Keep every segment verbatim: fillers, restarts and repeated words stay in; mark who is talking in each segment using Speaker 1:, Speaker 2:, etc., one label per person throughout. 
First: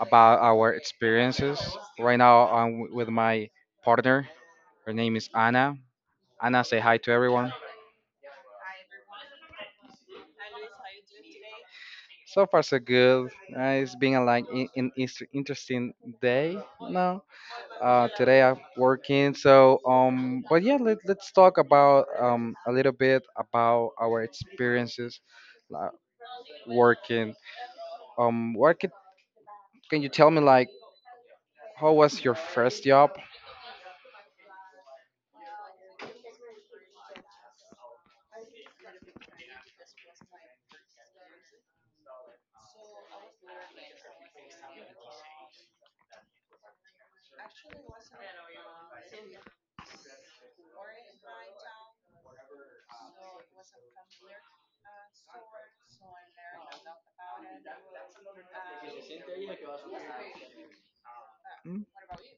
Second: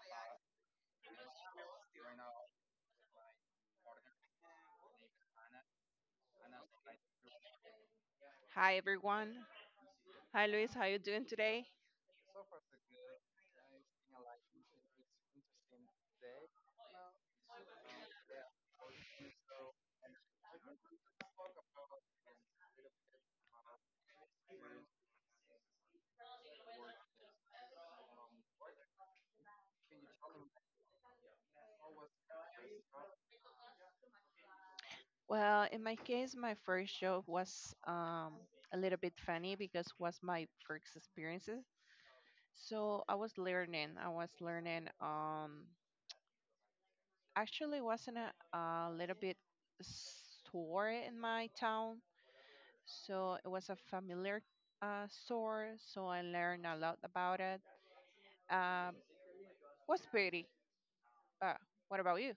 Speaker 1: about our experiences. Right now, I'm w- with my partner. Her name is Anna. Anna, say hi to everyone.
Speaker 2: Hi everyone. Hi Luis, how you doing today?
Speaker 1: So far, so good. Uh, it's been a, like in, in inter- interesting day. No, uh, today I'm working. So, um, but yeah, let, let's talk about um a little bit about our experiences uh, working. Um, what could, can you tell me like how was your first job?
Speaker 2: Well, in my case, my first job was um, a little bit funny because it was my first experiences. So I was learning. I was learning. Um, actually, wasn't a, a little bit store in my town. So it was a familiar uh, store. So I learned a lot about it. Um, was pretty. Uh,
Speaker 1: Hmm?
Speaker 2: what about you?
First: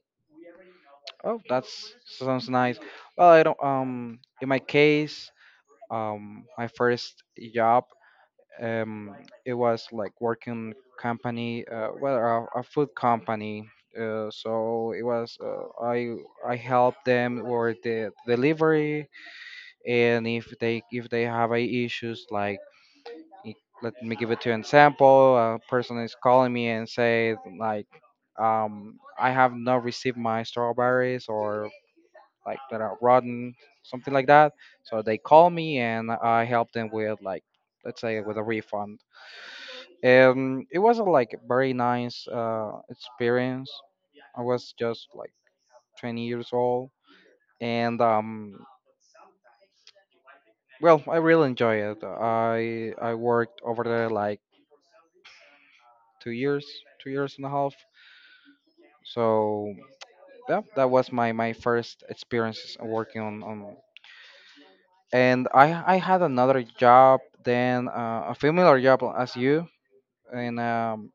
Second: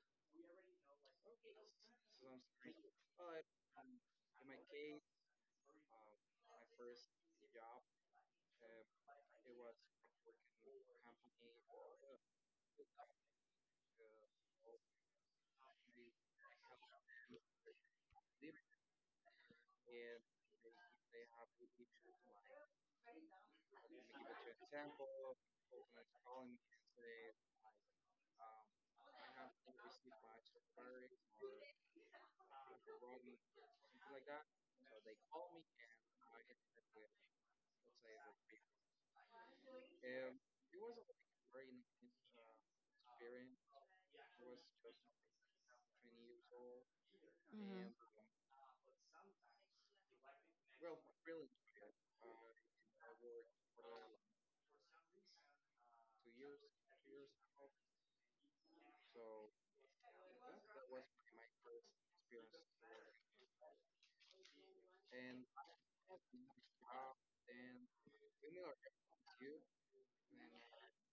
Speaker 1: Oh, that's sounds nice. Well, I don't. Um, in my case, um, my first job, um, it was like working company, uh, well, a, a food company. Uh, so it was uh, I I help them with the delivery, and if they if they have a issues like i- let me give it to an example. A person is calling me and say like um, I have not received my strawberries or like that are rotten, something like that. So they call me and I help them with, like, let's say, with a refund. Um, it was a like very nice uh, experience. I was just like twenty years old, and um, well, I really enjoy it. I I worked over there like two years two years and a half. So yeah, that was my my first experience working on, on and I I had another job then, uh, a similar job as you, in um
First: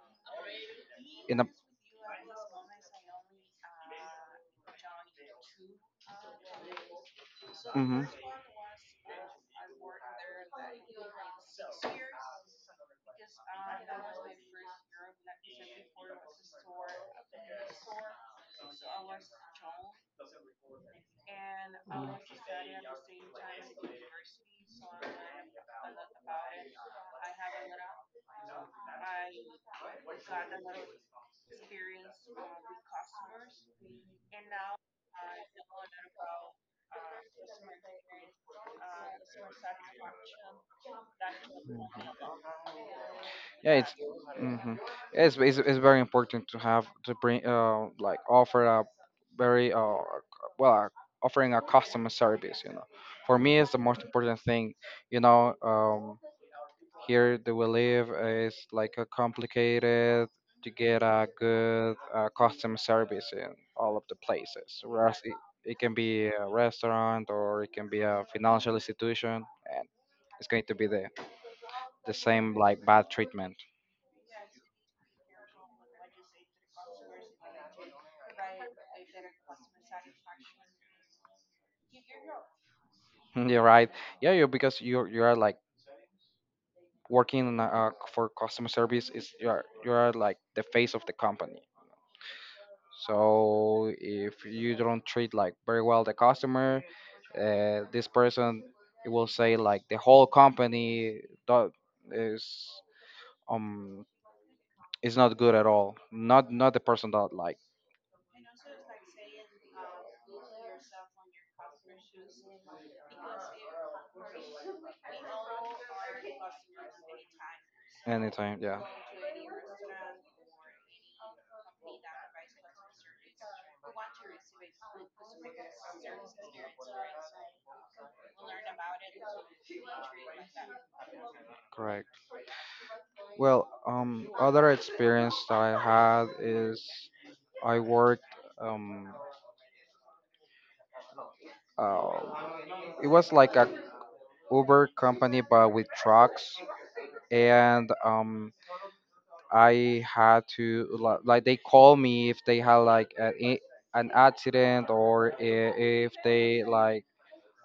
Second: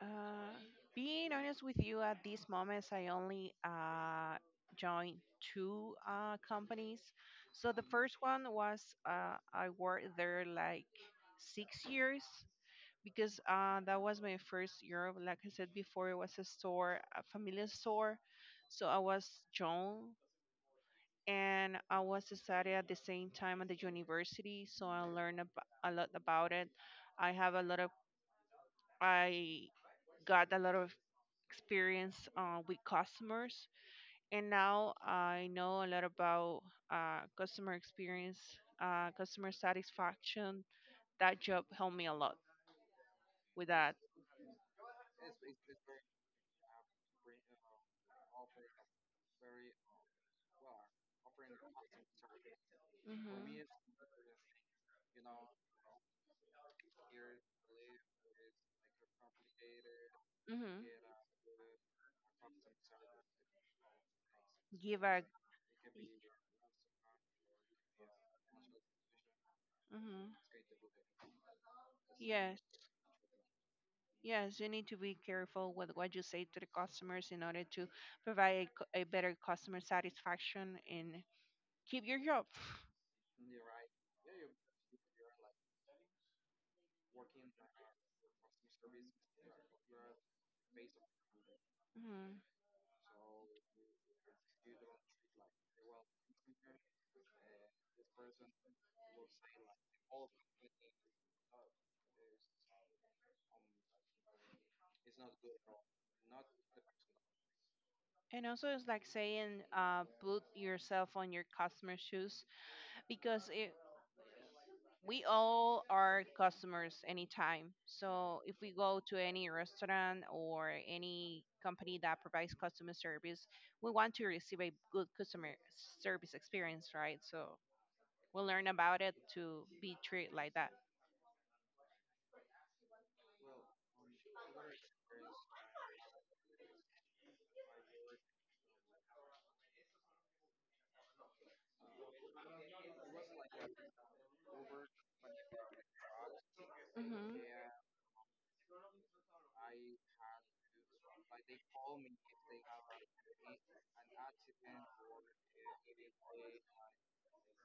Speaker 2: Uh, being
Speaker 1: in a
Speaker 2: honest with you, at these moments, I only uh, joined two uh, companies. So the
Speaker 1: mhm.
Speaker 2: first one was uh, I worked there like six years because uh, that was my first year. Like I said before, it was a store, a familiar store. So I was young and I was studying
Speaker 1: Mm.
Speaker 2: at the same time at the university. So I learned ab- a lot about it. I have a lot of I got a lot of experience uh, with customers. And now I know a lot about uh, customer experience, uh, customer satisfaction. That job helped me a lot with
Speaker 1: yeah
Speaker 2: that.
Speaker 1: it's Mhm. Yeah, it's, it's it's very important to have to bring uh like offer a very uh well uh, offering a customer service you know For me it's the most important thing you know um Here that we live is like a complicated
Speaker 2: Hmm.
Speaker 1: to
Speaker 2: Hmm.
Speaker 1: get a good, uh, customer service in all of the places.
Speaker 2: Give
Speaker 1: Whereas
Speaker 2: a.
Speaker 1: it, it can be a restaurant or it can be a financial institution, and
Speaker 2: Hmm.
Speaker 1: it's going to be the the same
Speaker 2: Yes,
Speaker 1: like bad treatment.
Speaker 2: yes, you need to be careful with what you say to the customers in order to provide a, c- a better customer satisfaction and keep your job.
Speaker 1: You're right. Yeah, you, because you you are like working in a- uh, for customer service, is you are you are like the face of the company.
Speaker 2: Mm-hmm.
Speaker 1: So if you don't treat like very well the customer, uh, this person, it will say like the whole company do- is um is not good at all. Not, not the person that like
Speaker 2: And also, it's like saying, uh, put yourself on your customer's shoes because it, we all are customers anytime. So, if
Speaker 1: anytime.
Speaker 2: we
Speaker 1: Yeah,
Speaker 2: go to any restaurant or any company that provides customer service, we want to receive a good customer service experience, right? So, we'll learn about it to be treated like that.
Speaker 1: correct. Well, um, other experience that I had is I worked um uh, it was like a Uber company but with trucks.
Speaker 2: Hmm.
Speaker 1: And um I had to li- like they call me if they had like a, i- an accident or I- if they like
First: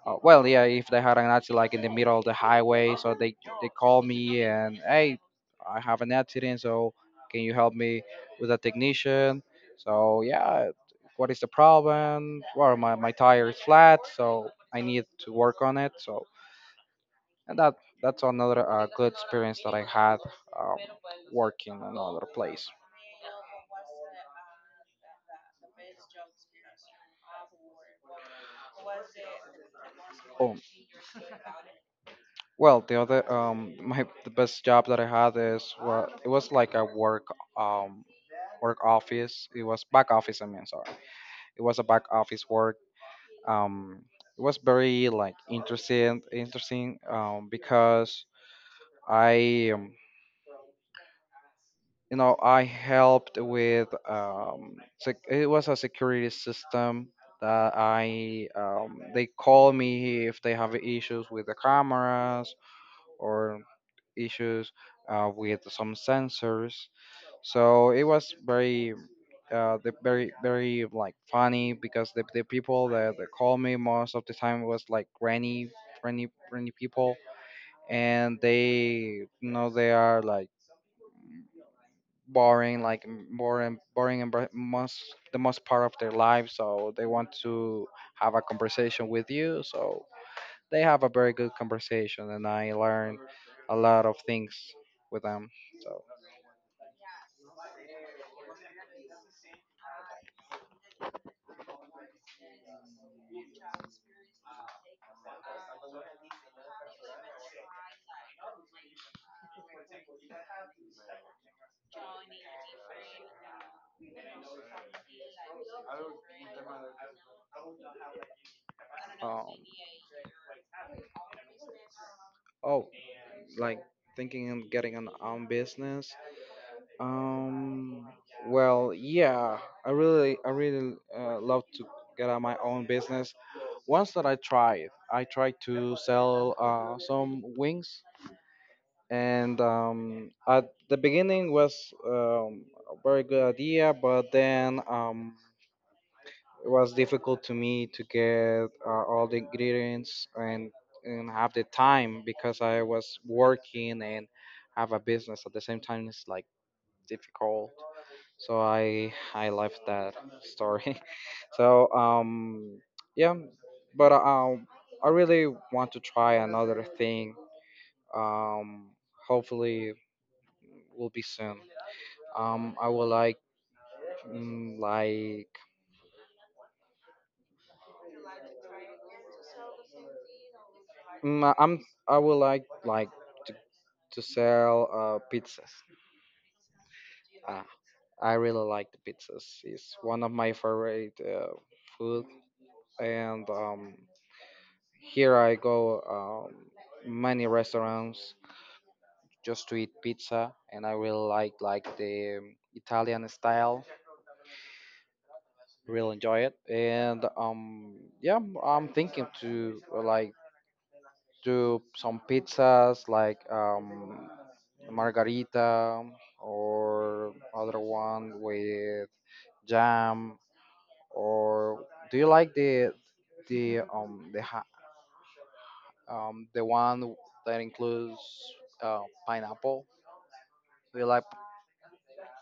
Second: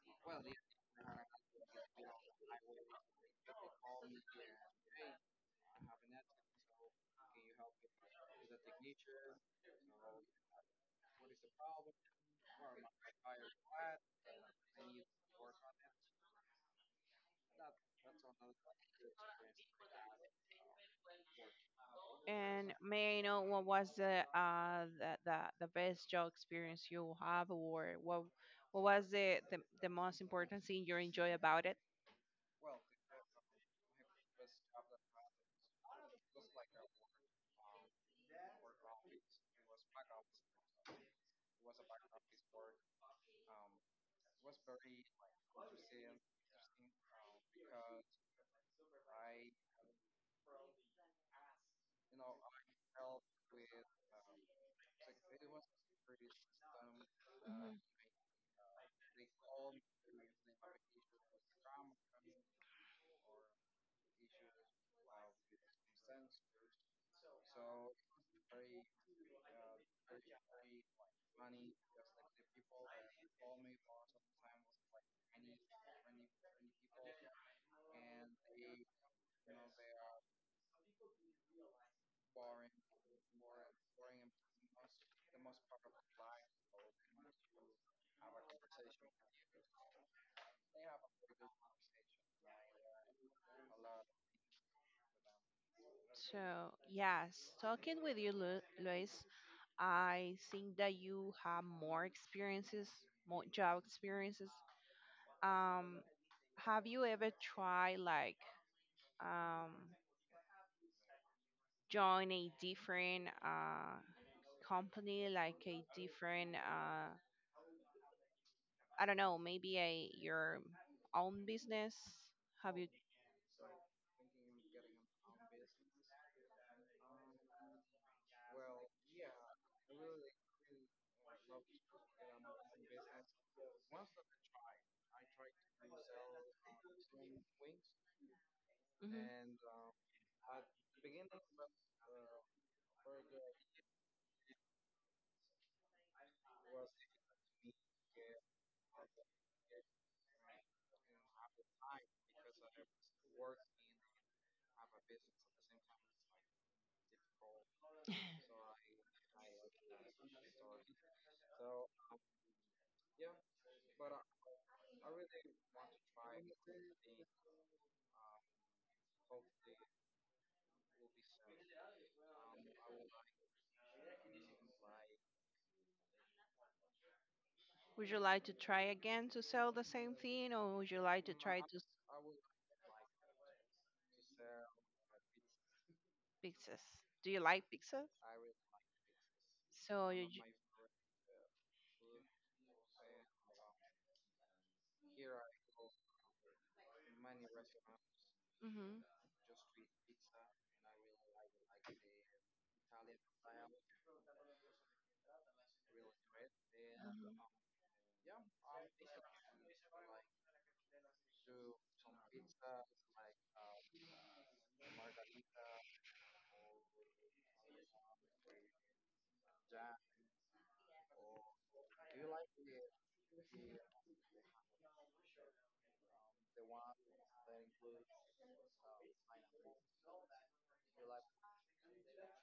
Speaker 1: uh, well yeah if they had an accident like in the middle of the highway, so they they call me and, hey, I have an accident, so can you help me with a technician? So yeah, what is the problem? Well, my, my tire is flat, so I need to work on it. So, and that that's another, uh, good experience that I had, um, working in another place.
Speaker 2: And may I know what was the uh the, the, the best job experience you have, or what what was the, the the most
Speaker 1: Oh,
Speaker 2: important thing you enjoy about it?
Speaker 1: well, the other um, my the best job that I had is, well, it was like a work um work office. It was back office. I mean, sorry, it was a back office work. Um, it was very like interesting, interesting, um, because I um, you know I helped with um sec- it was a security system that
Speaker 2: Mhm.
Speaker 1: I um, they call me if they have issues with the cameras, or issues, uh, with some sensors. So it was very, uh, the very very like funny, because the, the people that, that call me most of the time was like granny granny granny people. And they, you know, they are like boring, like m- boring, boring, and br- most the most part of their life. So they want to have a conversation with you. So they have a very good conversation, and I learned a lot of things with them. So
Speaker 2: So yes, talking with you, Lu- Luis, I think that you have more experiences, more job experiences. Um, have you ever tried like um join a different uh company, like a different uh I don't know,
Speaker 1: um,
Speaker 2: maybe a your own business? Have
Speaker 1: oh,
Speaker 2: you?
Speaker 1: like thinking of getting an own business. Um, well, yeah, I really, I really, uh, love to get out my own business. Once that I tried, I tried to sell, uh, some wings, and
Speaker 2: Hmm.
Speaker 1: um, at the beginning was, um, a very good idea, but then, um, it was difficult to me to get, uh, all the ingredients, and and have the time, because I was working and have a business at the same time. It's like difficult, so i I left that story. so um yeah but um I really want to try another thing, um hopefully will be soon. Um, I would like mm, like
Speaker 2: Would you like to try again to sell the same thing, or would you like to
Speaker 1: mm,
Speaker 2: try
Speaker 1: I'm
Speaker 2: to s-
Speaker 1: I would like like to, to sell, uh, pizzas.
Speaker 2: pizzas? Do you like
Speaker 1: Ah,
Speaker 2: pizza?
Speaker 1: I really like the pizzas. It's
Speaker 2: So
Speaker 1: one
Speaker 2: you.
Speaker 1: of my favorite, uh, food, and um, here I go um, many restaurants
Speaker 2: Mm-hmm.
Speaker 1: just to eat pizza, and I really like like the Italian style. Really enjoy it, and um, yeah, I'm I'm thinking to, uh, like do some pizzas like, um, margarita, or other one with jam. Or do you like the the um the ha- um the one that includes, uh, pineapple? Do you like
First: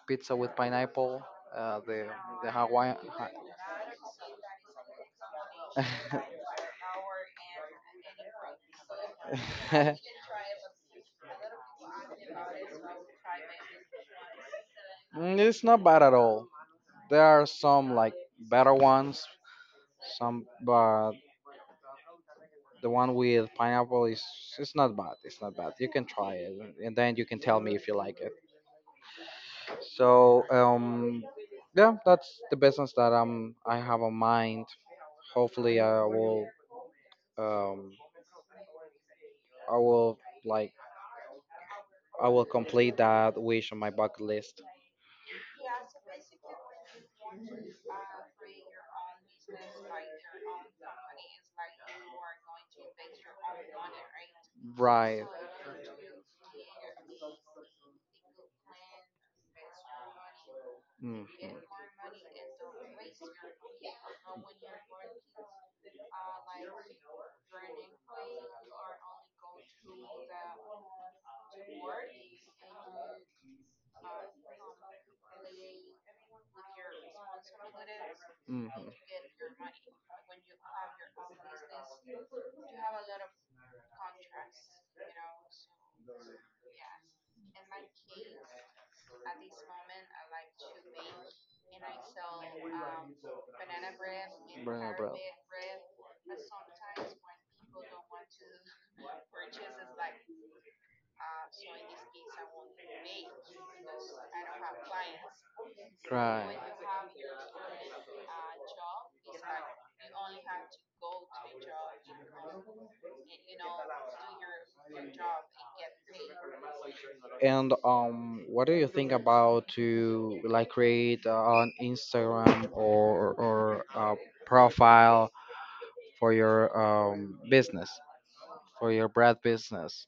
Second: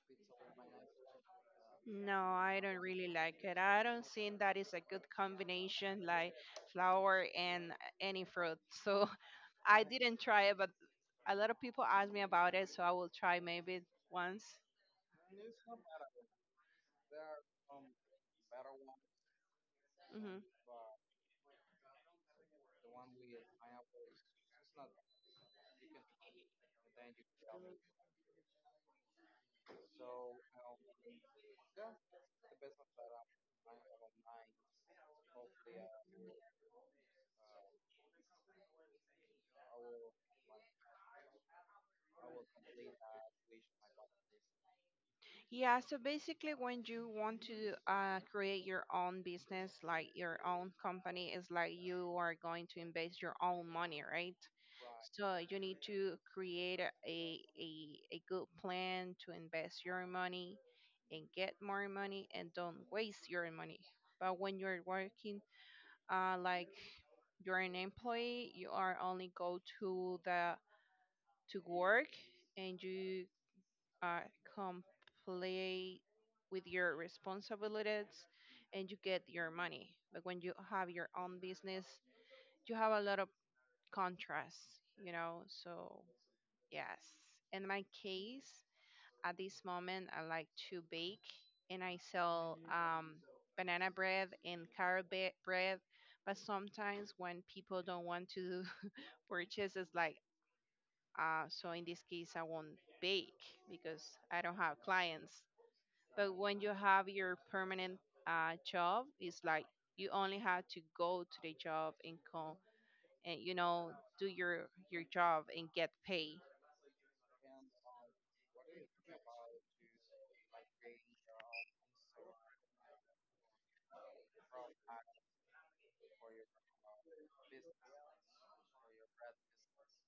Speaker 1: pizza with pineapple? Uh, the
Speaker 2: No,
Speaker 1: the
Speaker 2: I don't
Speaker 1: Hawaiian.
Speaker 2: really like it. I don't think that is a good combination, like flour and any fruit. So I didn't try it, but a lot of people ask me about it, so I will try maybe once.
Speaker 1: Mm, it's not bad at all. There are some like better ones,
Speaker 2: Hmm.
Speaker 1: some, but the one with pineapple is, it's not bad. It's not bad. You can try it, and then you can tell me if you like it. So um, yeah, that's the business that I'm I have on mind. Hopefully, I will um I will like I will complete that wish on my bucket list.
Speaker 2: Yeah, so basically, when you want to uh, create your own business, like your own company, it's like you are going to invest your own money, right?
Speaker 1: Right.
Speaker 2: So you need to create a, a, a good plan to invest your money and
Speaker 1: Hmm,
Speaker 2: get more money and don't waste your money. But when you're working, uh, like, you're an employee. You are only go to the to work, and you are complete with your responsibilities,
Speaker 1: hmm.
Speaker 2: and you get your money. But when you have your own business, you have a lot of contrasts, you know. So yes, in my case, at this moment, I like to bake, and I sell um, banana bread and
Speaker 1: Right,
Speaker 2: carrot
Speaker 1: bro.
Speaker 2: ba- bread, but sometimes when people don't want to purchases like, uh, so in this case I won't bake because I don't have clients. But
Speaker 1: Right.
Speaker 2: when you have your permanent uh, job, it's like you only have to go to the job and come, and you know do your your job and get paid.
Speaker 1: And um, what do you think about to like create, uh, an Instagram, or or a profile for your, um, business, for your bread business.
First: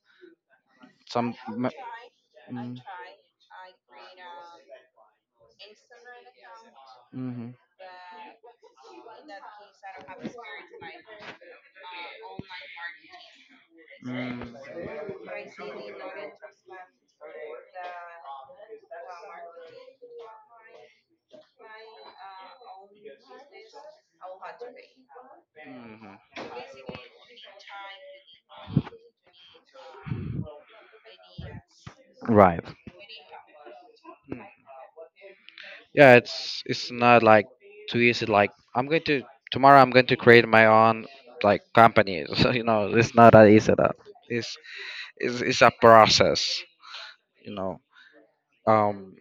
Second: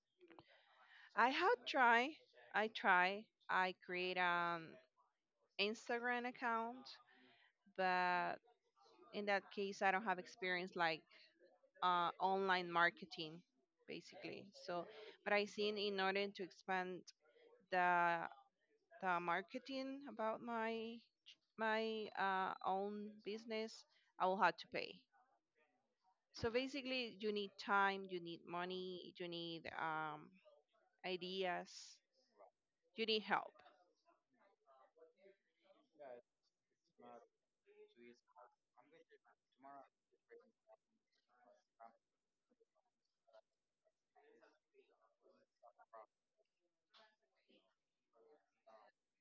Speaker 2: I
Speaker 1: Some.
Speaker 2: have
Speaker 1: m-
Speaker 2: tried. i
Speaker 1: Mm,
Speaker 2: try I create an Instagram account,
Speaker 1: mhm,
Speaker 2: but in that case I don't have experience like uh, online marketing basically.
Speaker 1: mm,
Speaker 2: So but I seen in order to expand the the marketing about my my uh, own business, I will have to pay.
Speaker 1: mhm.
Speaker 2: So basically you need time, you need money, you need um, ideas,
Speaker 1: Right.
Speaker 2: you need help.
Speaker 1: Mm. Yeah, it's it's not like too easy. Like I'm going to tomorrow. I'm going to create my own like company. So, you know, it's not that easy. That It's it's it's a process. You know, um,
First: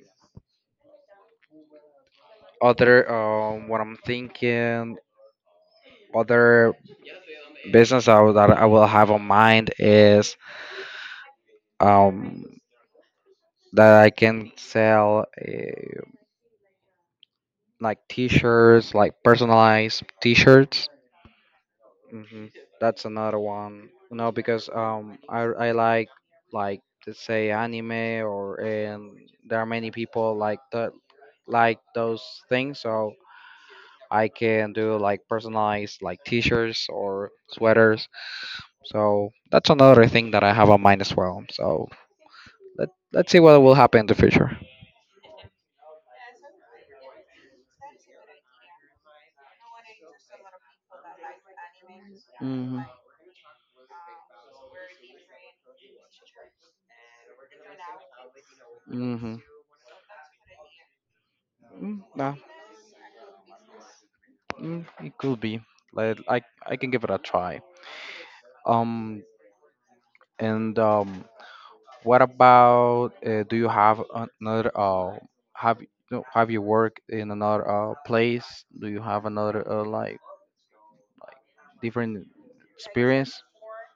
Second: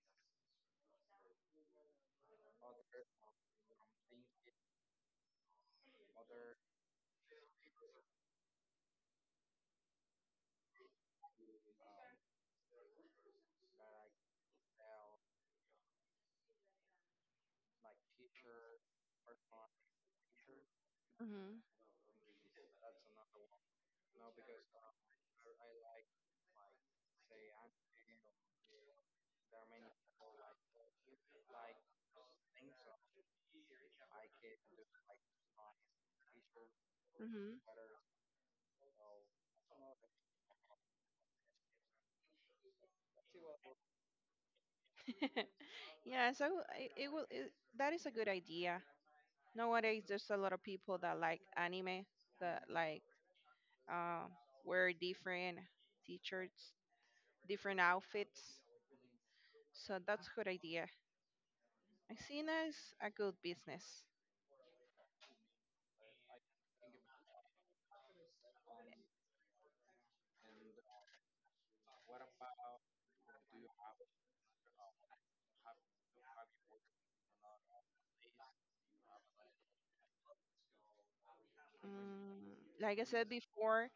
Speaker 1: other um, what I'm thinking, other business I, will- that I will have on mind is um that I can sell, uh, like t-shirts, like personalized t-shirts.
Speaker 2: Hmm.
Speaker 1: Hmm. That's another one. No, because um I I like like let's say anime, or, and there are many people like that, like those things. So I can do like personalized like t-shirts or
Speaker 2: Hmm.
Speaker 1: sweaters. So that's another thing that I have on mind as well. So, Let, let's see what will happen in the future.
Speaker 2: yeah, so I- it will it, that is a good idea. Nowadays there's a lot of people that like anime, that
Speaker 1: Mhm.
Speaker 2: like uh, wear different t-shirts, different outfits.
Speaker 1: Mhm.
Speaker 2: So that's a good idea.
Speaker 1: Mm,
Speaker 2: I
Speaker 1: nah.
Speaker 2: see it as a good business.
Speaker 1: Mm, it could be. Like I I can give it a try. Um. And um. What about? Uh, do you have another? Uh. Have y- no, Have you worked in another, uh, place? Do you have another, uh, like different
Speaker 2: Mm, like I said
Speaker 1: experience?
Speaker 2: before,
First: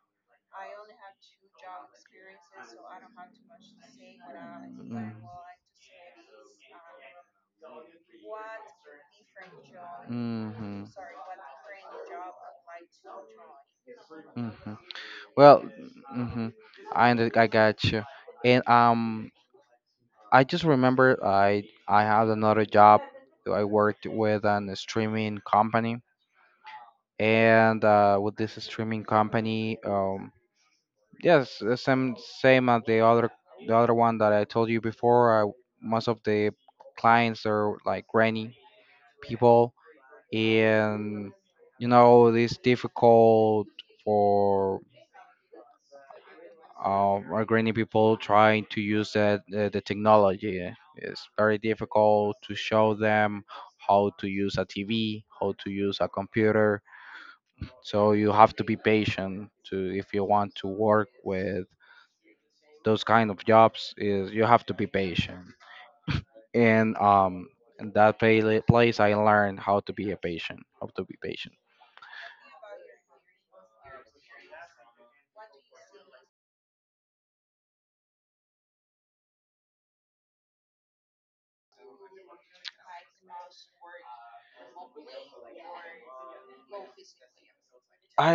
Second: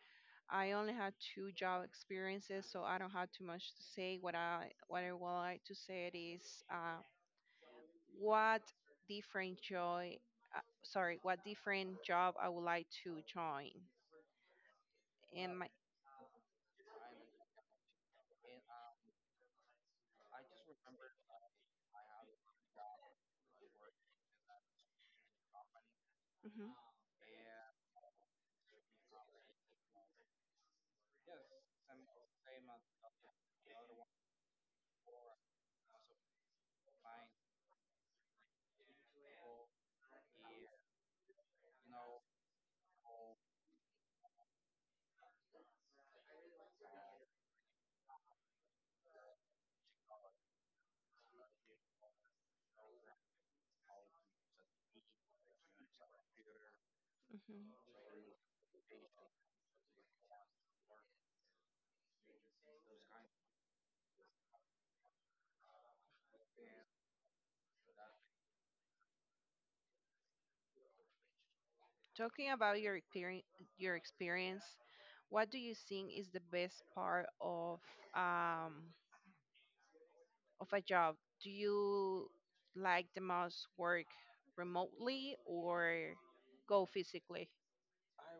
Speaker 2: I only had two job experiences, so I don't have too much to say. What I what I
Speaker 1: Mm.
Speaker 2: would like to say it is uh, what different joy, uh,
Speaker 1: Hmm.
Speaker 2: sorry, what different job I would like to join.
Speaker 1: Mm-hmm.
Speaker 2: And
Speaker 1: Well,
Speaker 2: my.
Speaker 1: mm-hmm. I under- I got you. And um, I just remember I I had another job. I worked with an streaming company,
Speaker 2: Hmm.
Speaker 1: and, uh, with this streaming company, um, yes, the same same as the other the other one that I told you before. I, most of the clients are like granny people, and you know it's difficult for, uh, Ukrainian people trying to use that, uh, the technology. It's very difficult to show them how to use a T V, how to use a computer. So you have to be patient to, if you want to work with those kind of jobs. Is you have to be patient, and um, in that pla- place I learned how to be a patient, how to be patient.
Speaker 2: Talking about your experience, your experience, what do you think is the best part of, um, of a job? Do you like the most work remotely or go physically?
Speaker 1: I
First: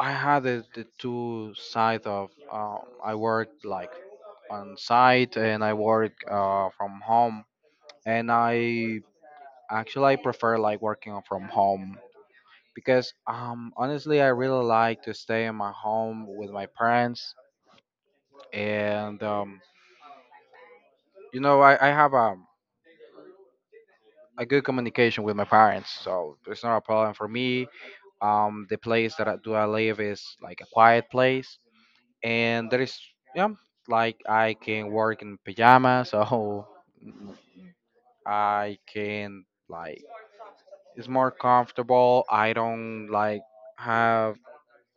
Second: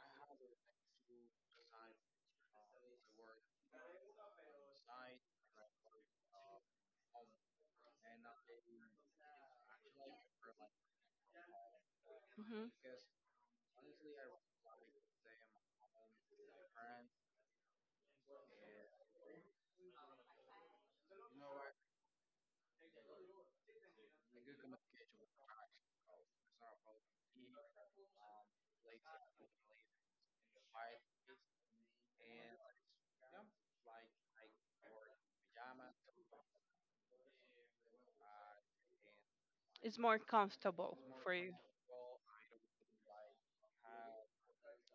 Speaker 1: I had the, the two sides of, uh, I worked like on site and I work, uh, from home, and I actually I prefer like working from home,
Speaker 2: Hmm.
Speaker 1: because, um honestly I really like to stay in my home with my parents, and um you know, I, I have a a good communication with my parents, so it's not a problem for me. Um the place that I do I live is like a quiet place, and there is, yeah, like I can work in pajamas. So I can
Speaker 2: It's
Speaker 1: like,
Speaker 2: more comfortable
Speaker 1: it's more
Speaker 2: for you
Speaker 1: comfortable. I don't like have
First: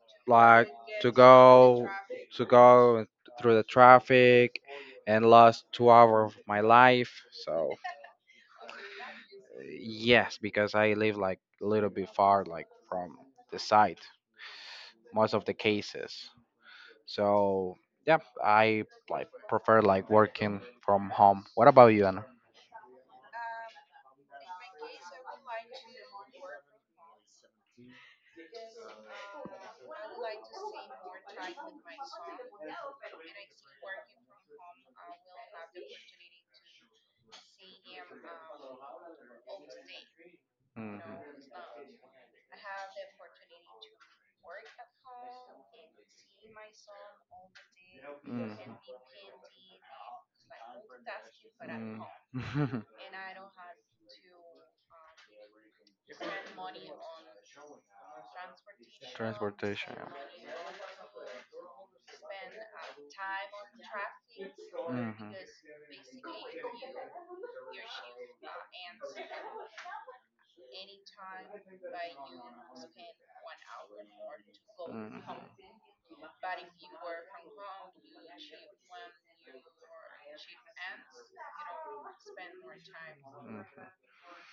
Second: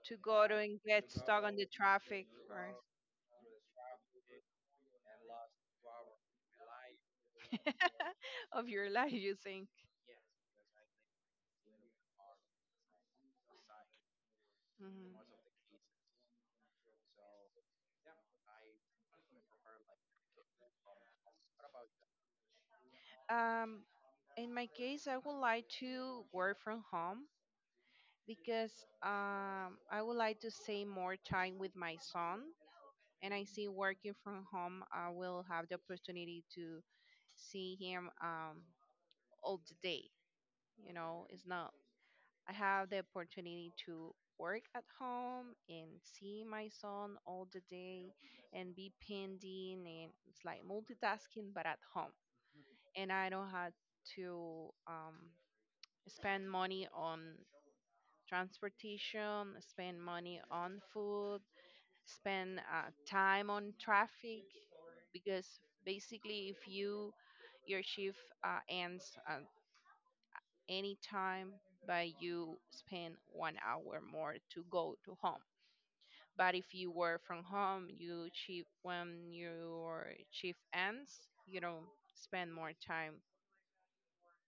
Speaker 2: to go to
Speaker 1: like
Speaker 2: and get
Speaker 1: to
Speaker 2: stuck on the
Speaker 1: go,
Speaker 2: traffic
Speaker 1: to
Speaker 2: or,
Speaker 1: go through the traffic and lost two hours of my life. So,
Speaker 2: of your life. You
Speaker 1: uh,
Speaker 2: think?
Speaker 1: yes, because I live like a little bit far, like from the site,
Speaker 2: Hmm.
Speaker 1: most of the cases. So yeah, I like prefer like working from home. What about you, Anna?
Speaker 2: Um, in my case, I would like to work from home because um, I would like to save more time with my son. And I see working from home, I will have the opportunity to see him, um, all the day. You
Speaker 1: Hmm.
Speaker 2: know, it's not, I have the opportunity to work at home and see my son all the day
Speaker 1: Hmm.
Speaker 2: and be pending, and it's like multitasking, but at
Speaker 1: Mm.
Speaker 2: home. And I don't have to. Um, spend money on transportation,
Speaker 1: Transportation.
Speaker 2: spend money on food, spend uh, time on traffic,
Speaker 1: Mm-hmm.
Speaker 2: because basically if you your shift uh, ends at any time, but you spend one hour more to go to home.
Speaker 1: Mm-hmm.
Speaker 2: But if you work from home, you shift, when your shift ends, you don't spend more time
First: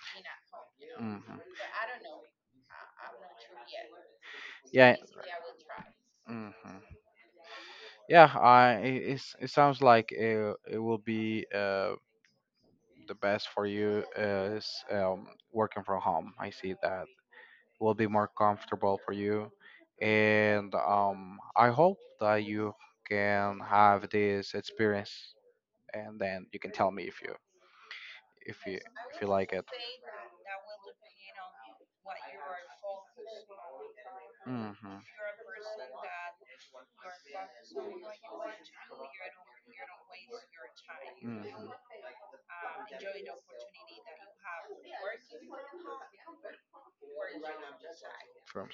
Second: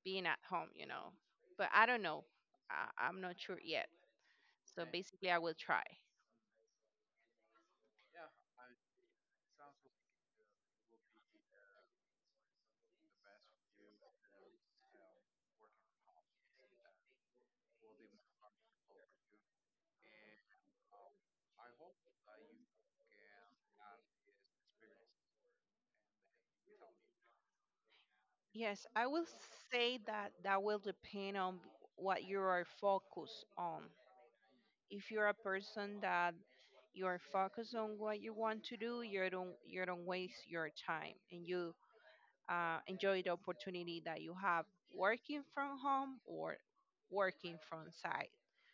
Speaker 2: being at home you know
Speaker 1: Mm-hmm.
Speaker 2: But I don't know, I, i'm not sure yet. So
Speaker 1: Yeah.
Speaker 2: basically, I will try.
Speaker 1: Hmm. Yeah, I it, it's, it sounds like it, it will be, uh, the best for you, uh, is, um, working from home. I see that will be more comfortable for you, and um, I hope that you can have this experience, and then you can tell me if you if you
Speaker 2: Yes, I
Speaker 1: if
Speaker 2: will
Speaker 1: you like it.
Speaker 2: say that that will depend on what you are focused on.
Speaker 1: Hmm, hmm.
Speaker 2: If you're a person that you are focused on what you want to do, you don't you don't waste your time and you uh, enjoy the opportunity that you have working from home or working from site.
Speaker 1: From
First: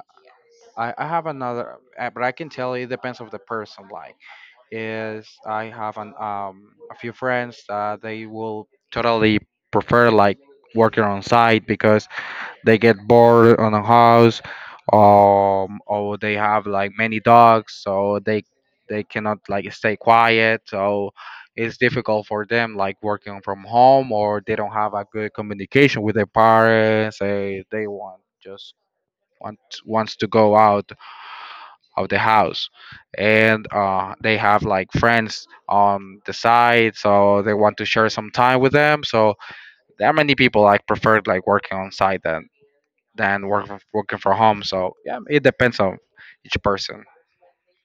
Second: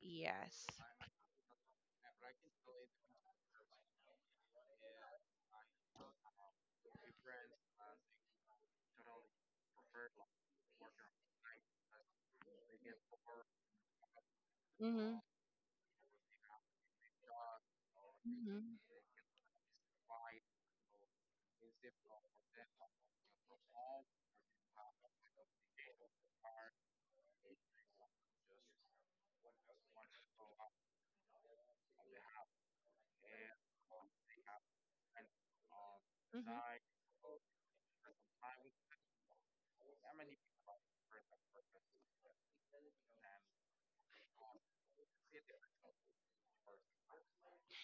Speaker 2: Yes.
Speaker 1: I, I have another, uh, but I can tell it depends of the person. Like, is I have an um a few friends that they will totally prefer like working on site because they get bored on a house,
Speaker 2: Mhm.
Speaker 1: um, or they have like many dogs, so they
Speaker 2: Mhm.
Speaker 1: they cannot like stay quiet. So it's difficult for them like working from home, or they don't have a good communication with their parents. They they want just want wants to go out of the house and uh, they have like friends on the
Speaker 2: Mhm.
Speaker 1: side so they want to share some time with them so there are many people like prefer like working on site than than work, working from home, so yeah, it depends on each person.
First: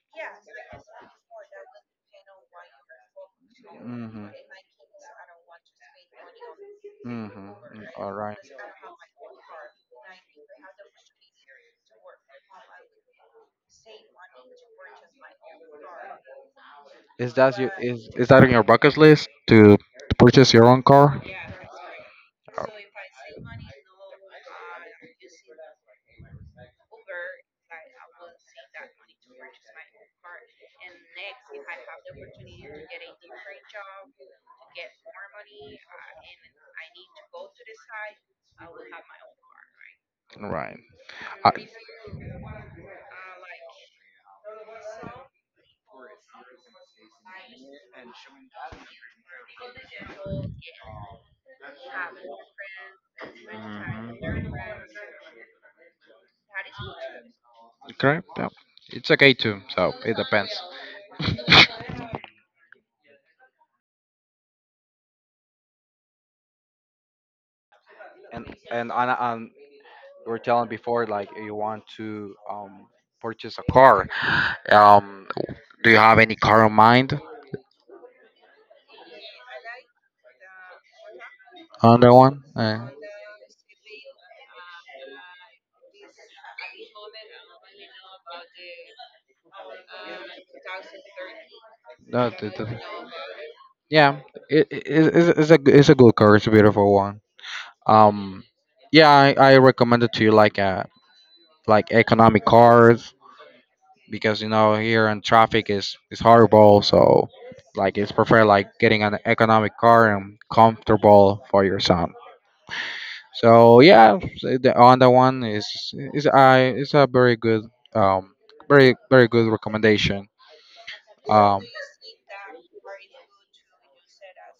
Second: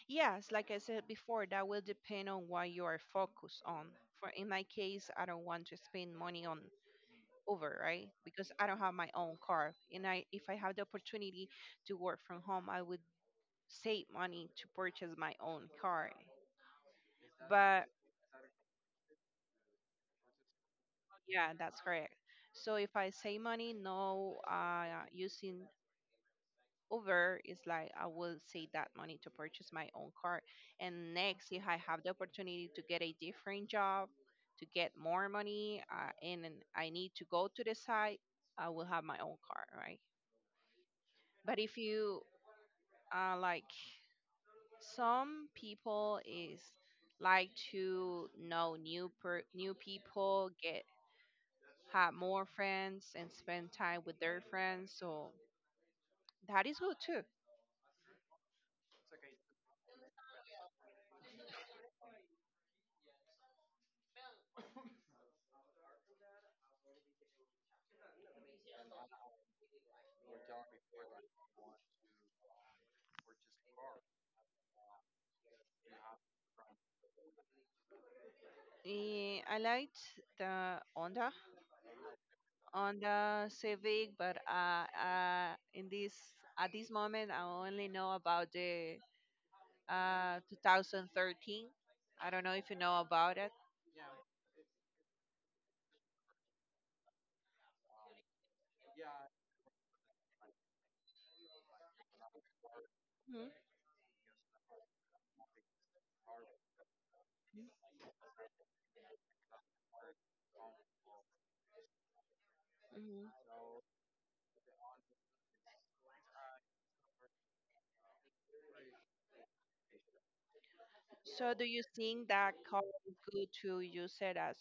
Speaker 2: Yes, like I said before, that will depend on what you are focused on.
Speaker 1: Hmm,
Speaker 2: For in my case, I don't want to spend money on
Speaker 1: hmm.
Speaker 2: Uber, right?
Speaker 1: All right.
Speaker 2: Because I don't have my own car. And I if I have the opportunity to work from home, I would save money to purchase my own car.
Speaker 1: Is that you?
Speaker 2: But
Speaker 1: is, is that on your bucket list to, to purchase your own car?
Speaker 2: yeah, that's correct. So if I
Speaker 1: Oh.
Speaker 2: save money, no uh using over is like I will save that money to purchase my own car. And next, if I have the opportunity to get a different job, to get more money, uh, and then I need to go to the site, I will have my own car, right?
Speaker 1: Right. I,
Speaker 2: But if you, uh, like, some people is like to know new per- new people, get have more friends and spend time with their
Speaker 1: Mhm.
Speaker 2: friends, so that is good too.
Speaker 1: Correct. Yeah. It's okay too. So it depends. And and on, on you were telling before like you want to um purchase a car. Um, do you have any car in mind
Speaker 2: Eh, I liked the Onda
Speaker 1: on that one? Uh,
Speaker 2: on the civic, but uh, uh, in this at this moment, I only know about the uh, two thousand thirteen. I
Speaker 1: No,
Speaker 2: don't
Speaker 1: the-
Speaker 2: know if you
Speaker 1: the-
Speaker 2: know about it.
Speaker 1: yeah. It, it, it's, it's a g- it's a good car. It's a beautiful one. um yeah, i, I recommend it to you, like uh like economic cars,
Speaker 2: Mhm,
Speaker 1: because you know here in traffic is is horrible, so like it's prefer like getting an economic car and comfortable for your son.
Speaker 2: mhm.
Speaker 1: So yeah, so the Honda one is is i is a very good, um very, very good recommendation.
Speaker 2: So,
Speaker 1: um
Speaker 2: do you think that car is good to use it as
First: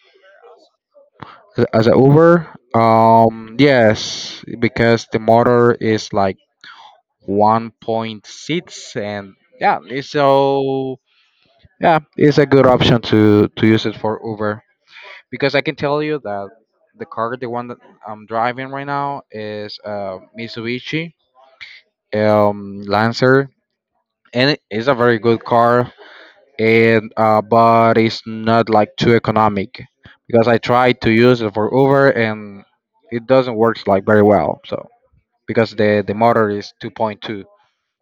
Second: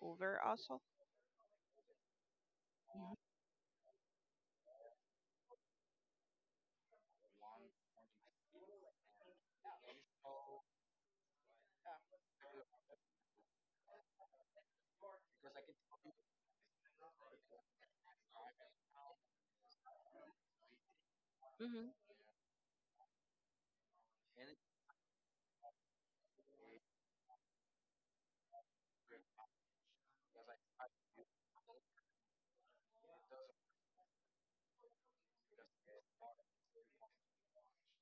Speaker 2: Uber also?
Speaker 1: as as a Uber? Um yes, because the motor is like one point six, and yeah, it's so, yeah, it's a good option to to use it for Uber, because I can tell you that the car, the one that I'm driving right now, is uh Mitsubishi,
Speaker 2: Hmm.
Speaker 1: um Lancer, and it is a very good car, and uh but it's not like too economic because I tried to use it for Uber and it doesn't work like very well, so because the the motor is two point two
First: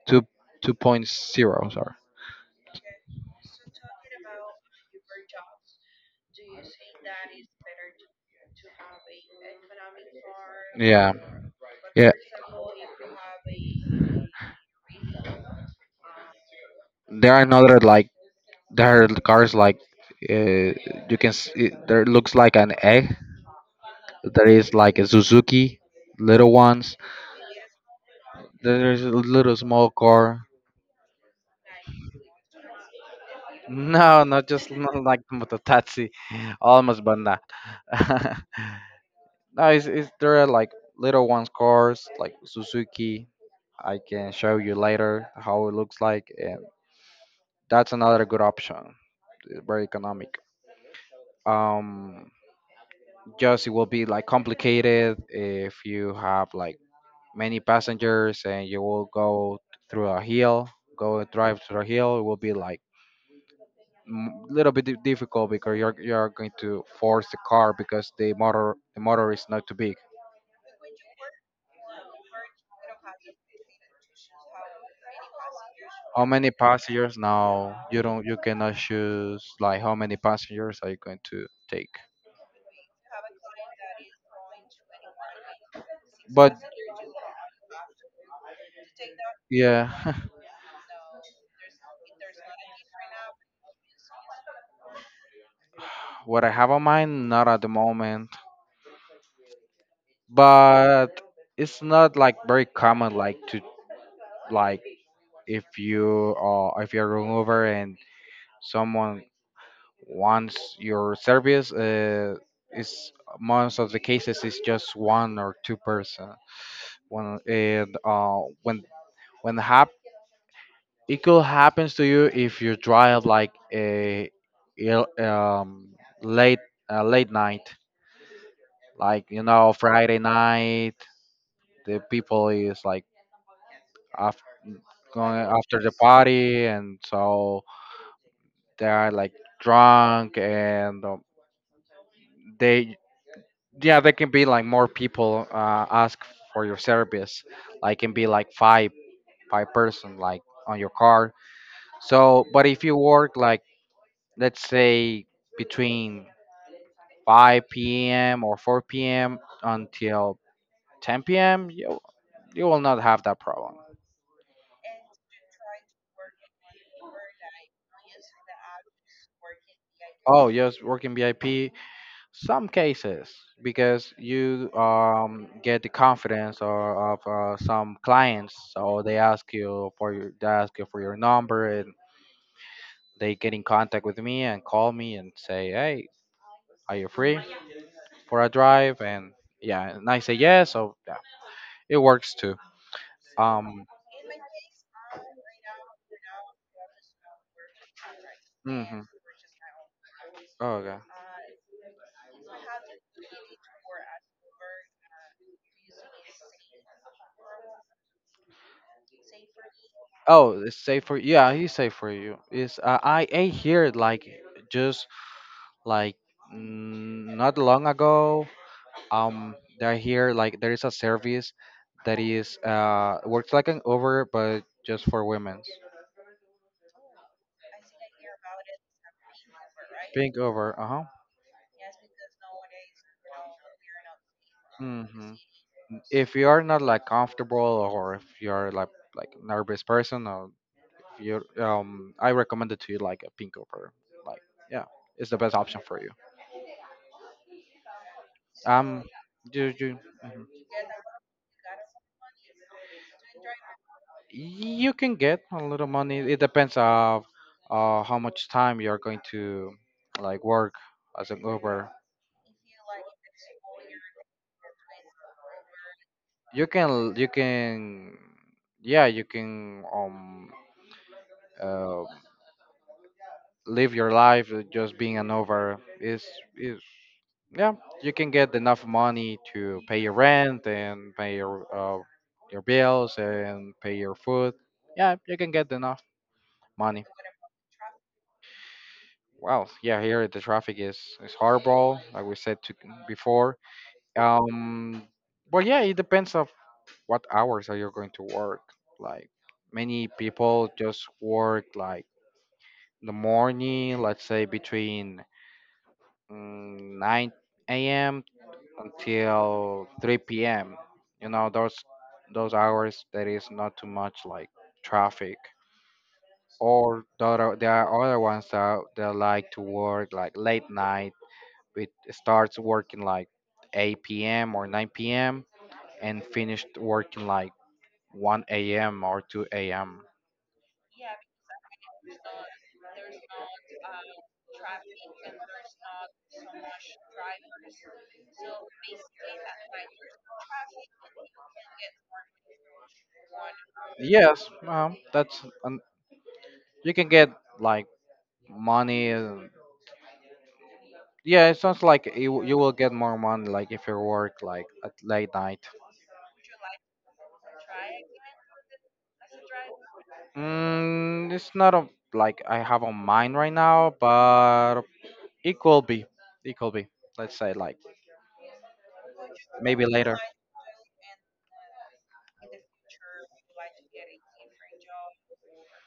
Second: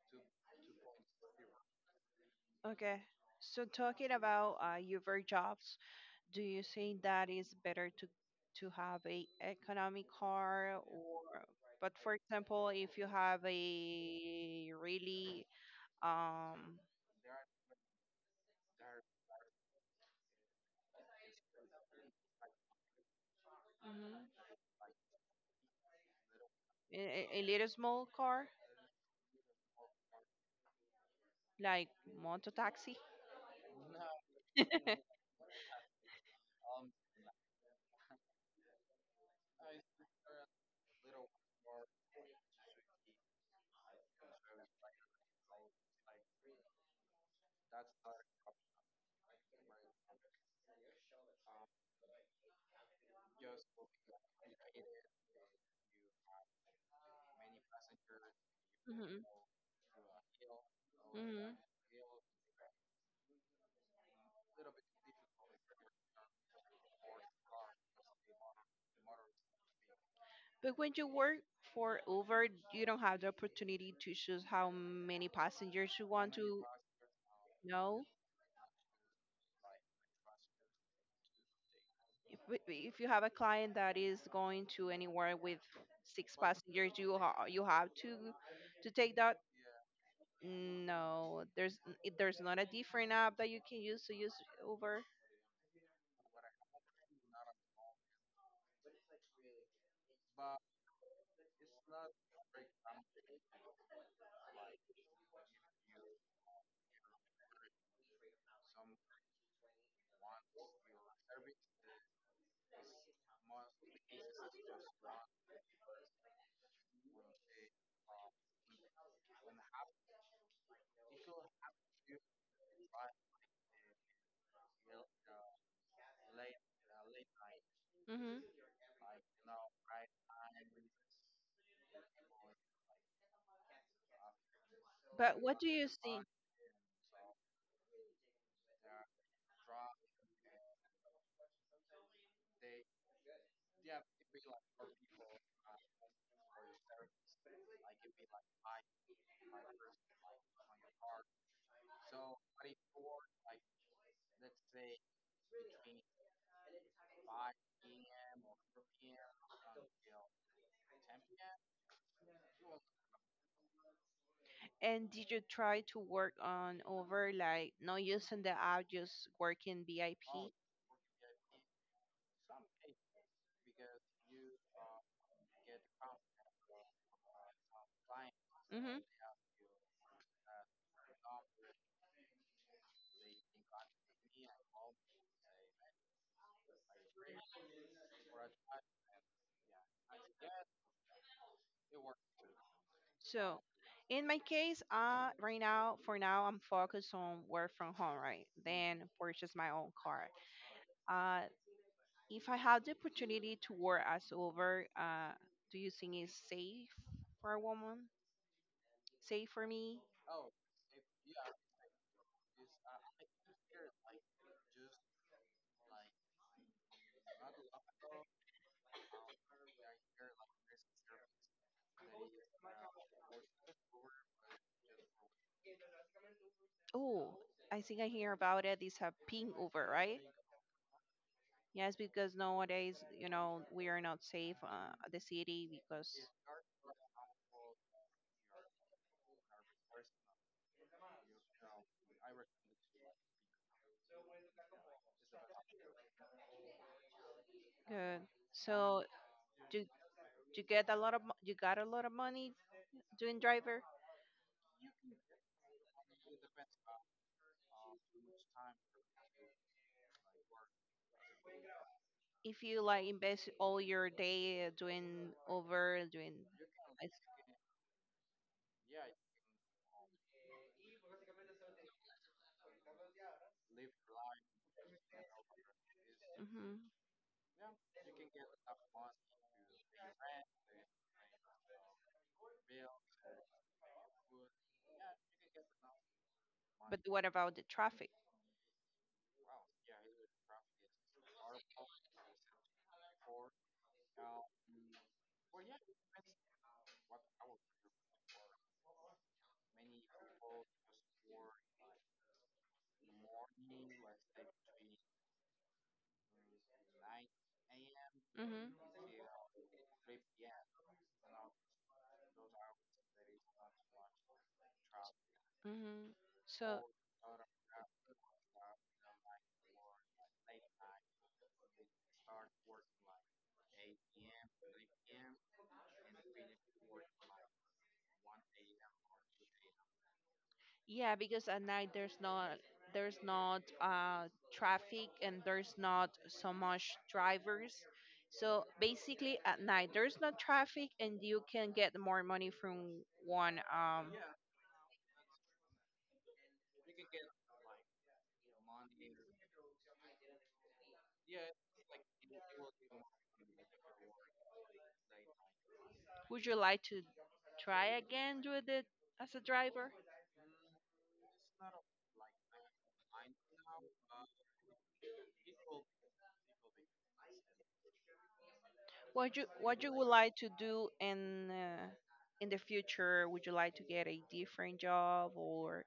Speaker 1: two two point zero, sorry.
Speaker 2: Okay. So, talking about uh, Uber jobs, do you think that is better to to have a economic car
Speaker 1: Yeah.
Speaker 2: or, but
Speaker 1: Yeah.
Speaker 2: for example if you have a really, um
Speaker 1: There are another like, there are cars like, uh, you can s it, there looks like an egg.
Speaker 2: hmm,
Speaker 1: There is like a Suzuki, little ones.
Speaker 2: a, a a little small car
Speaker 1: There's a little small car.
Speaker 2: like moto taxi.
Speaker 1: No, not just,
Speaker 2: hmm.
Speaker 1: not like mototaxi, almost but not. No, it's, it's there are like little ones cars like Suzuki. I can show you later how it looks like. That's another good option. Very economic. Um, just it will be like complicated if you have like many passengers and you will go through a hill, go and
Speaker 2: Hmm.
Speaker 1: drive through a hill. It will be like m- little bit di- difficult because you're you're going to force the car, because the motor the motor is not too big.
Speaker 2: But when you work for Uber, you don't have the opportunity to choose how many passengers you
Speaker 1: How
Speaker 2: want
Speaker 1: many
Speaker 2: to
Speaker 1: passengers? Now you
Speaker 2: know.
Speaker 1: don't you cannot choose like how many passengers are you going to take?
Speaker 2: Wi- if you have a client that is going to anywhere with six
Speaker 1: But
Speaker 2: passengers, you ha- you have to to take that.
Speaker 1: yeah,
Speaker 2: No, there's n- it- there's not a different app that you can use to use Uber.
Speaker 1: what I have on mind, not at the moment. But it's not like very common, like to, like, if you uh if you're going over and someone wants your service, uh, it's most of the cases it's just one or two person. When it uh when when happens. It could happen to you if you drive like a il- um, late uh, late night,
Speaker 2: Hmm.
Speaker 1: like you know Friday night. The people is like after going
Speaker 2: But what do
Speaker 1: after
Speaker 2: you
Speaker 1: the
Speaker 2: think?
Speaker 1: party, and so they are like drunk, and um, they, yeah, there can be like more people uh, ask for your service. Like can be like five five person like on your car. So, but if you work like, let's say, between five p m or four p m until ten p m, you, you will not have that problem.
Speaker 2: And did you try to work on over like not using the app, just working VIP?
Speaker 1: Oh, yes, working V I P, some cases because you, um, get the confidence or of uh, some clients,
Speaker 2: Mm-hmm.
Speaker 1: so they ask you for your they ask you for your number, and they get in contact with me and call me and say, hey, are you free for a drive? And yeah, and I say yes, so yeah, it works too.
Speaker 2: So,
Speaker 1: Um.
Speaker 2: in my case, uh, right now, for now, I'm focused on work from home, right?
Speaker 1: Mm-hmm.
Speaker 2: Then purchase my own car.
Speaker 1: Oh, okay.
Speaker 2: Uh, if I have the opportunity to work as Uber, uh, do you think it's safe for a woman? Safe for me?
Speaker 1: Oh, it's safe for, yeah. He's safe for you. It's uh, I ate here like just like mm, not long ago. Um, they're here like, there is a service that is uh works like an Uber but just for women's.
Speaker 2: Oh, I think I hear about it. It's a pink Uber, right?
Speaker 1: Pink Uber. Uh huh.
Speaker 2: Yes, because nowadays, you know, we are not safe uh, at the
Speaker 1: Mm-hmm.
Speaker 2: city because
Speaker 1: If you are not like comfortable, or if you are like like nervous person, or your um, I recommended to you like a pink over, like, yeah, it's the best option for you.
Speaker 2: good.
Speaker 1: Um,
Speaker 2: So,
Speaker 1: you
Speaker 2: do
Speaker 1: you mhm.
Speaker 2: you get a lot of mo- you got a lot of money doing driver?
Speaker 1: You can get a little money. It depends of uh how much time you are going to like work as an Uber.
Speaker 2: If you like invest all your day uh, doing over, doing
Speaker 1: You can
Speaker 2: like.
Speaker 1: you can, yeah, you can, um uh, live your life, uh, just being an Uber. Is,
Speaker 2: Hmm.
Speaker 1: yeah, you can get enough money to pay your rent and pay your, uh, your bills and pay your food. Yeah, you can get enough
Speaker 2: But
Speaker 1: money.
Speaker 2: what about the traffic?
Speaker 1: Well, yeah, here the traffic is is horrible, like we said to, before. um but yeah, it depends of what hours are you going to work. Like, many people just work like in the morning, let's say between mm, nine a m
Speaker 2: Hmm.
Speaker 1: until three p m. You know, those those hours there is not too much like traffic.
Speaker 2: Hmm. So
Speaker 1: Or there are, there are other ones that that like to work like late night. It starts working like eight p m or nine p m and finished working like one a m or two a m.
Speaker 2: yeah, because at night there's not there's not uh traffic and there's not so much drivers. So basically at night there's no traffic and you can get more money from one. um
Speaker 1: Yes, um, that's, you can get like money. And- Yeah, it sounds like you, you will get more money like if you work like at late night.
Speaker 2: Would you like to try again with it as a driver?
Speaker 1: Mm, it's not a like I have on mind right now, but it could be, it could be. Let's say like
Speaker 2: What you what
Speaker 1: maybe
Speaker 2: you would
Speaker 1: later.
Speaker 2: like to do in uh, in the future? Would you like to get a different job or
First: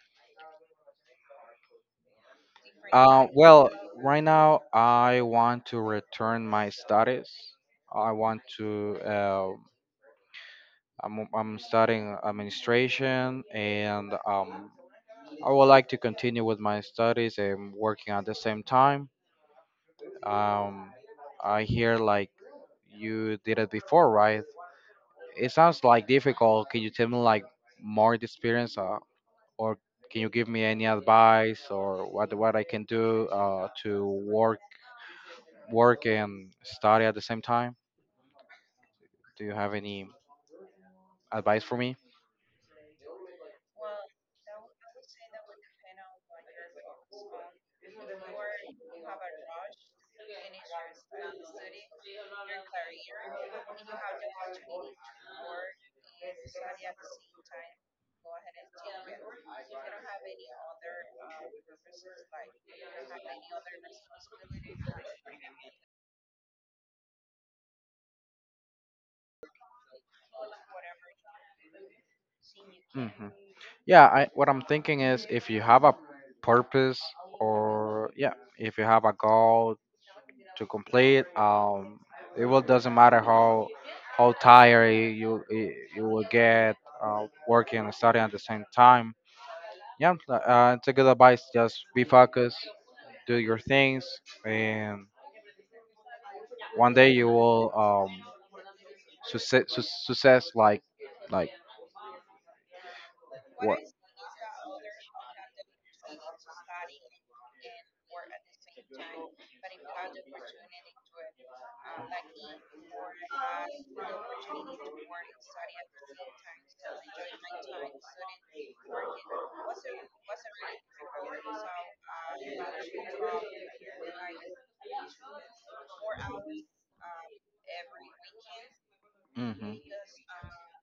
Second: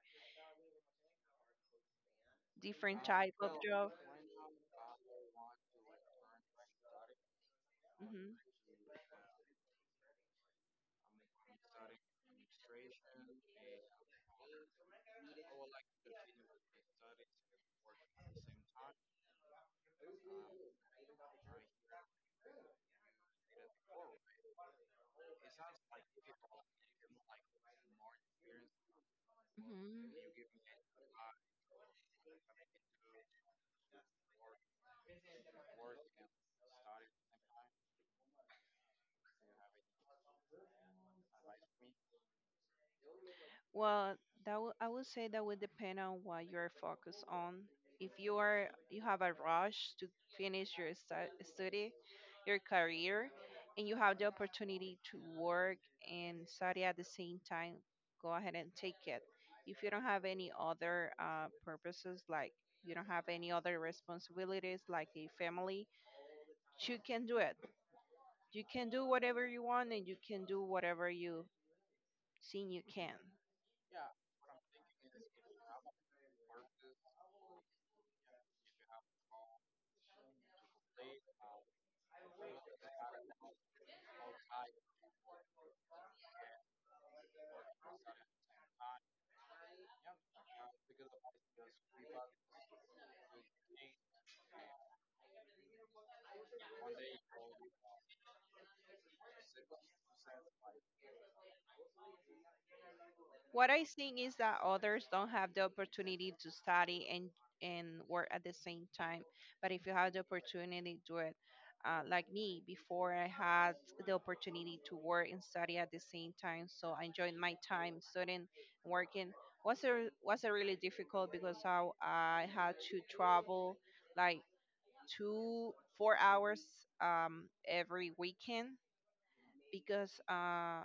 Speaker 2: different
Speaker 1: Uh,
Speaker 2: type of
Speaker 1: well,
Speaker 2: job?
Speaker 1: right now I want to return my studies. I
Speaker 2: Hmm.
Speaker 1: want to. Uh, I'm I'm studying administration and um I would like to continue with my studies and working at the same time. Um, I hear like you did it before, right? It sounds like difficult. Can you tell me like more the experience, uh, or can
Speaker 2: Hmm.
Speaker 1: you give me any advice or what what I can do uh, to work work and study at the same time? Do you have any advice for me?
Speaker 2: Well, that w- I would say that would depend on what you're focused on. If you are you have a rush to finish your stu- study, your career, and you have the opportunity to work and study at the same time, go ahead and take it. If you don't have any other uh, purposes, like you don't have any other responsibilities, like a family, you can do it. You can do whatever you want, and you can do whatever you think you can.
Speaker 1: Hmm. Yeah, I, what I'm thinking is, if you have a purpose, or, yeah, if you have a goal to complete. Um, it will doesn't matter how how tired you you, you will get uh, working and studying at the same time. Yeah, uh, it's a good advice. Just be focused, do your things, and one day you will um success, su- success like like
Speaker 2: What
Speaker 1: what.
Speaker 2: I'm is that others don't have the opportunity to study and and work at the same time. But if you have the opportunity, do it. Uh, like me, before I had the opportunity to work and study at the same time, so I enjoyed my time studying, working. Was a was a really difficult because I I had to travel like two four hours um every weekend,
Speaker 1: Hmm.
Speaker 2: because uh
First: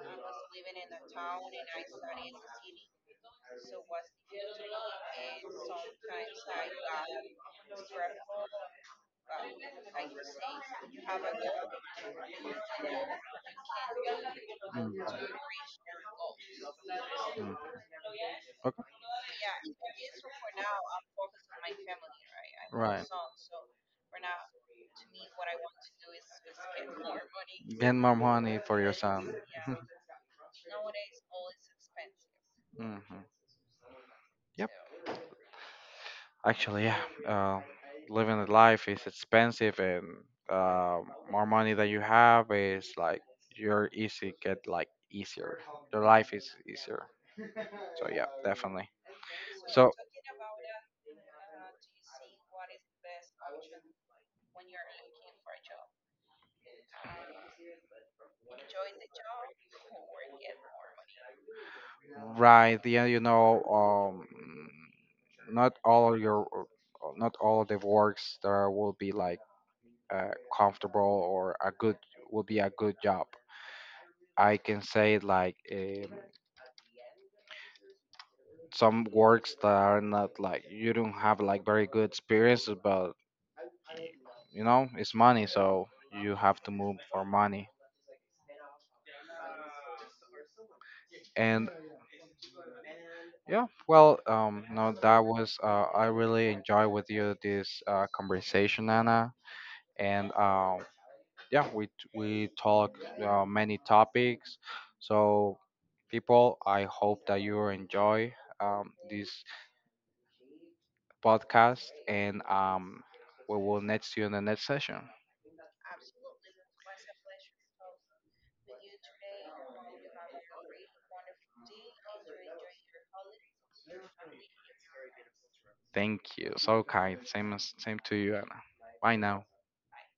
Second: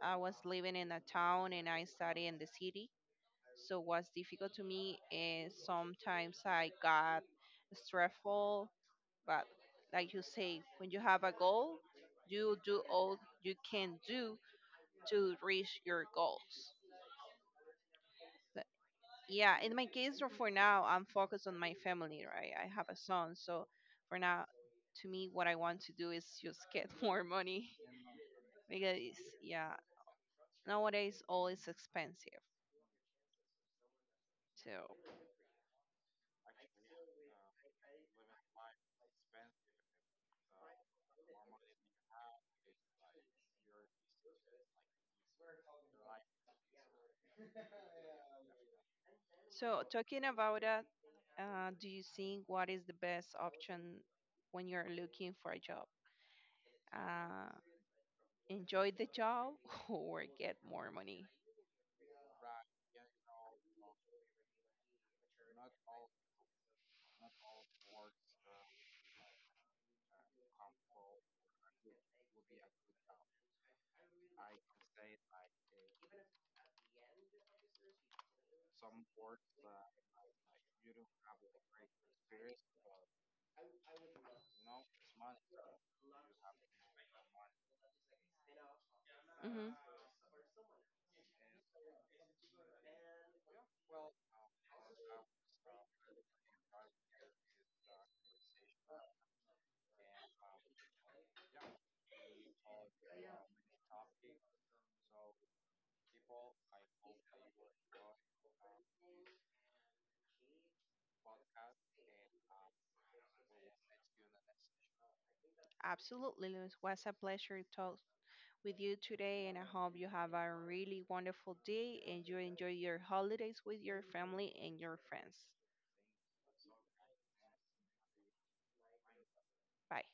Speaker 2: I was living in a town and I study in the city, so what's difficult to me is sometimes I got stressful. But like you say, when you have a goal, you do all you can do
Speaker 1: Mm.
Speaker 2: to reach your goals.
Speaker 1: Mm.
Speaker 2: But
Speaker 1: Okay.
Speaker 2: yeah, in my case, or for now, I'm focused on my family, right? I have a
Speaker 1: Right.
Speaker 2: son, so for now, to me, what I want to do is just get more money,
Speaker 1: Get more money for your
Speaker 2: because
Speaker 1: son.
Speaker 2: yeah, nowadays all is expensive.
Speaker 1: Hmm. Yep.
Speaker 2: So,
Speaker 1: Actually, yeah. Uh, living the life is expensive, and uh, more money that you have is like your easy get like easier. Your life is easier. So yeah, definitely.
Speaker 2: so,
Speaker 1: So
Speaker 2: talking about that, uh, do you think what is the best option when you're looking for a job? Uh, enjoy the job or get more money?
Speaker 1: right, yeah, you know, um, not all your, not all the works there will be like uh, comfortable, or a good will be a good job. I can say like, um, some works that are not like, you don't have like very good experiences, but you know it's money, so you have to move for money.
Speaker 2: Hmm.
Speaker 1: And yeah, well, um no, that was, uh, I really enjoy with you this, uh, conversation, Anna. And um yeah, we t- we talk, uh, many topics. So, people, I hope that you enjoy, um, this podcast. And um, we will next you in the next session.
Speaker 2: Absolutely, Luis. Was a pleasure to talk with you today, and I hope you have a really wonderful day and you enjoy your holidays with your family and your friends.
Speaker 1: Thank you, so kind. Same as same to you, Anna. Bye now.
Speaker 2: Bye.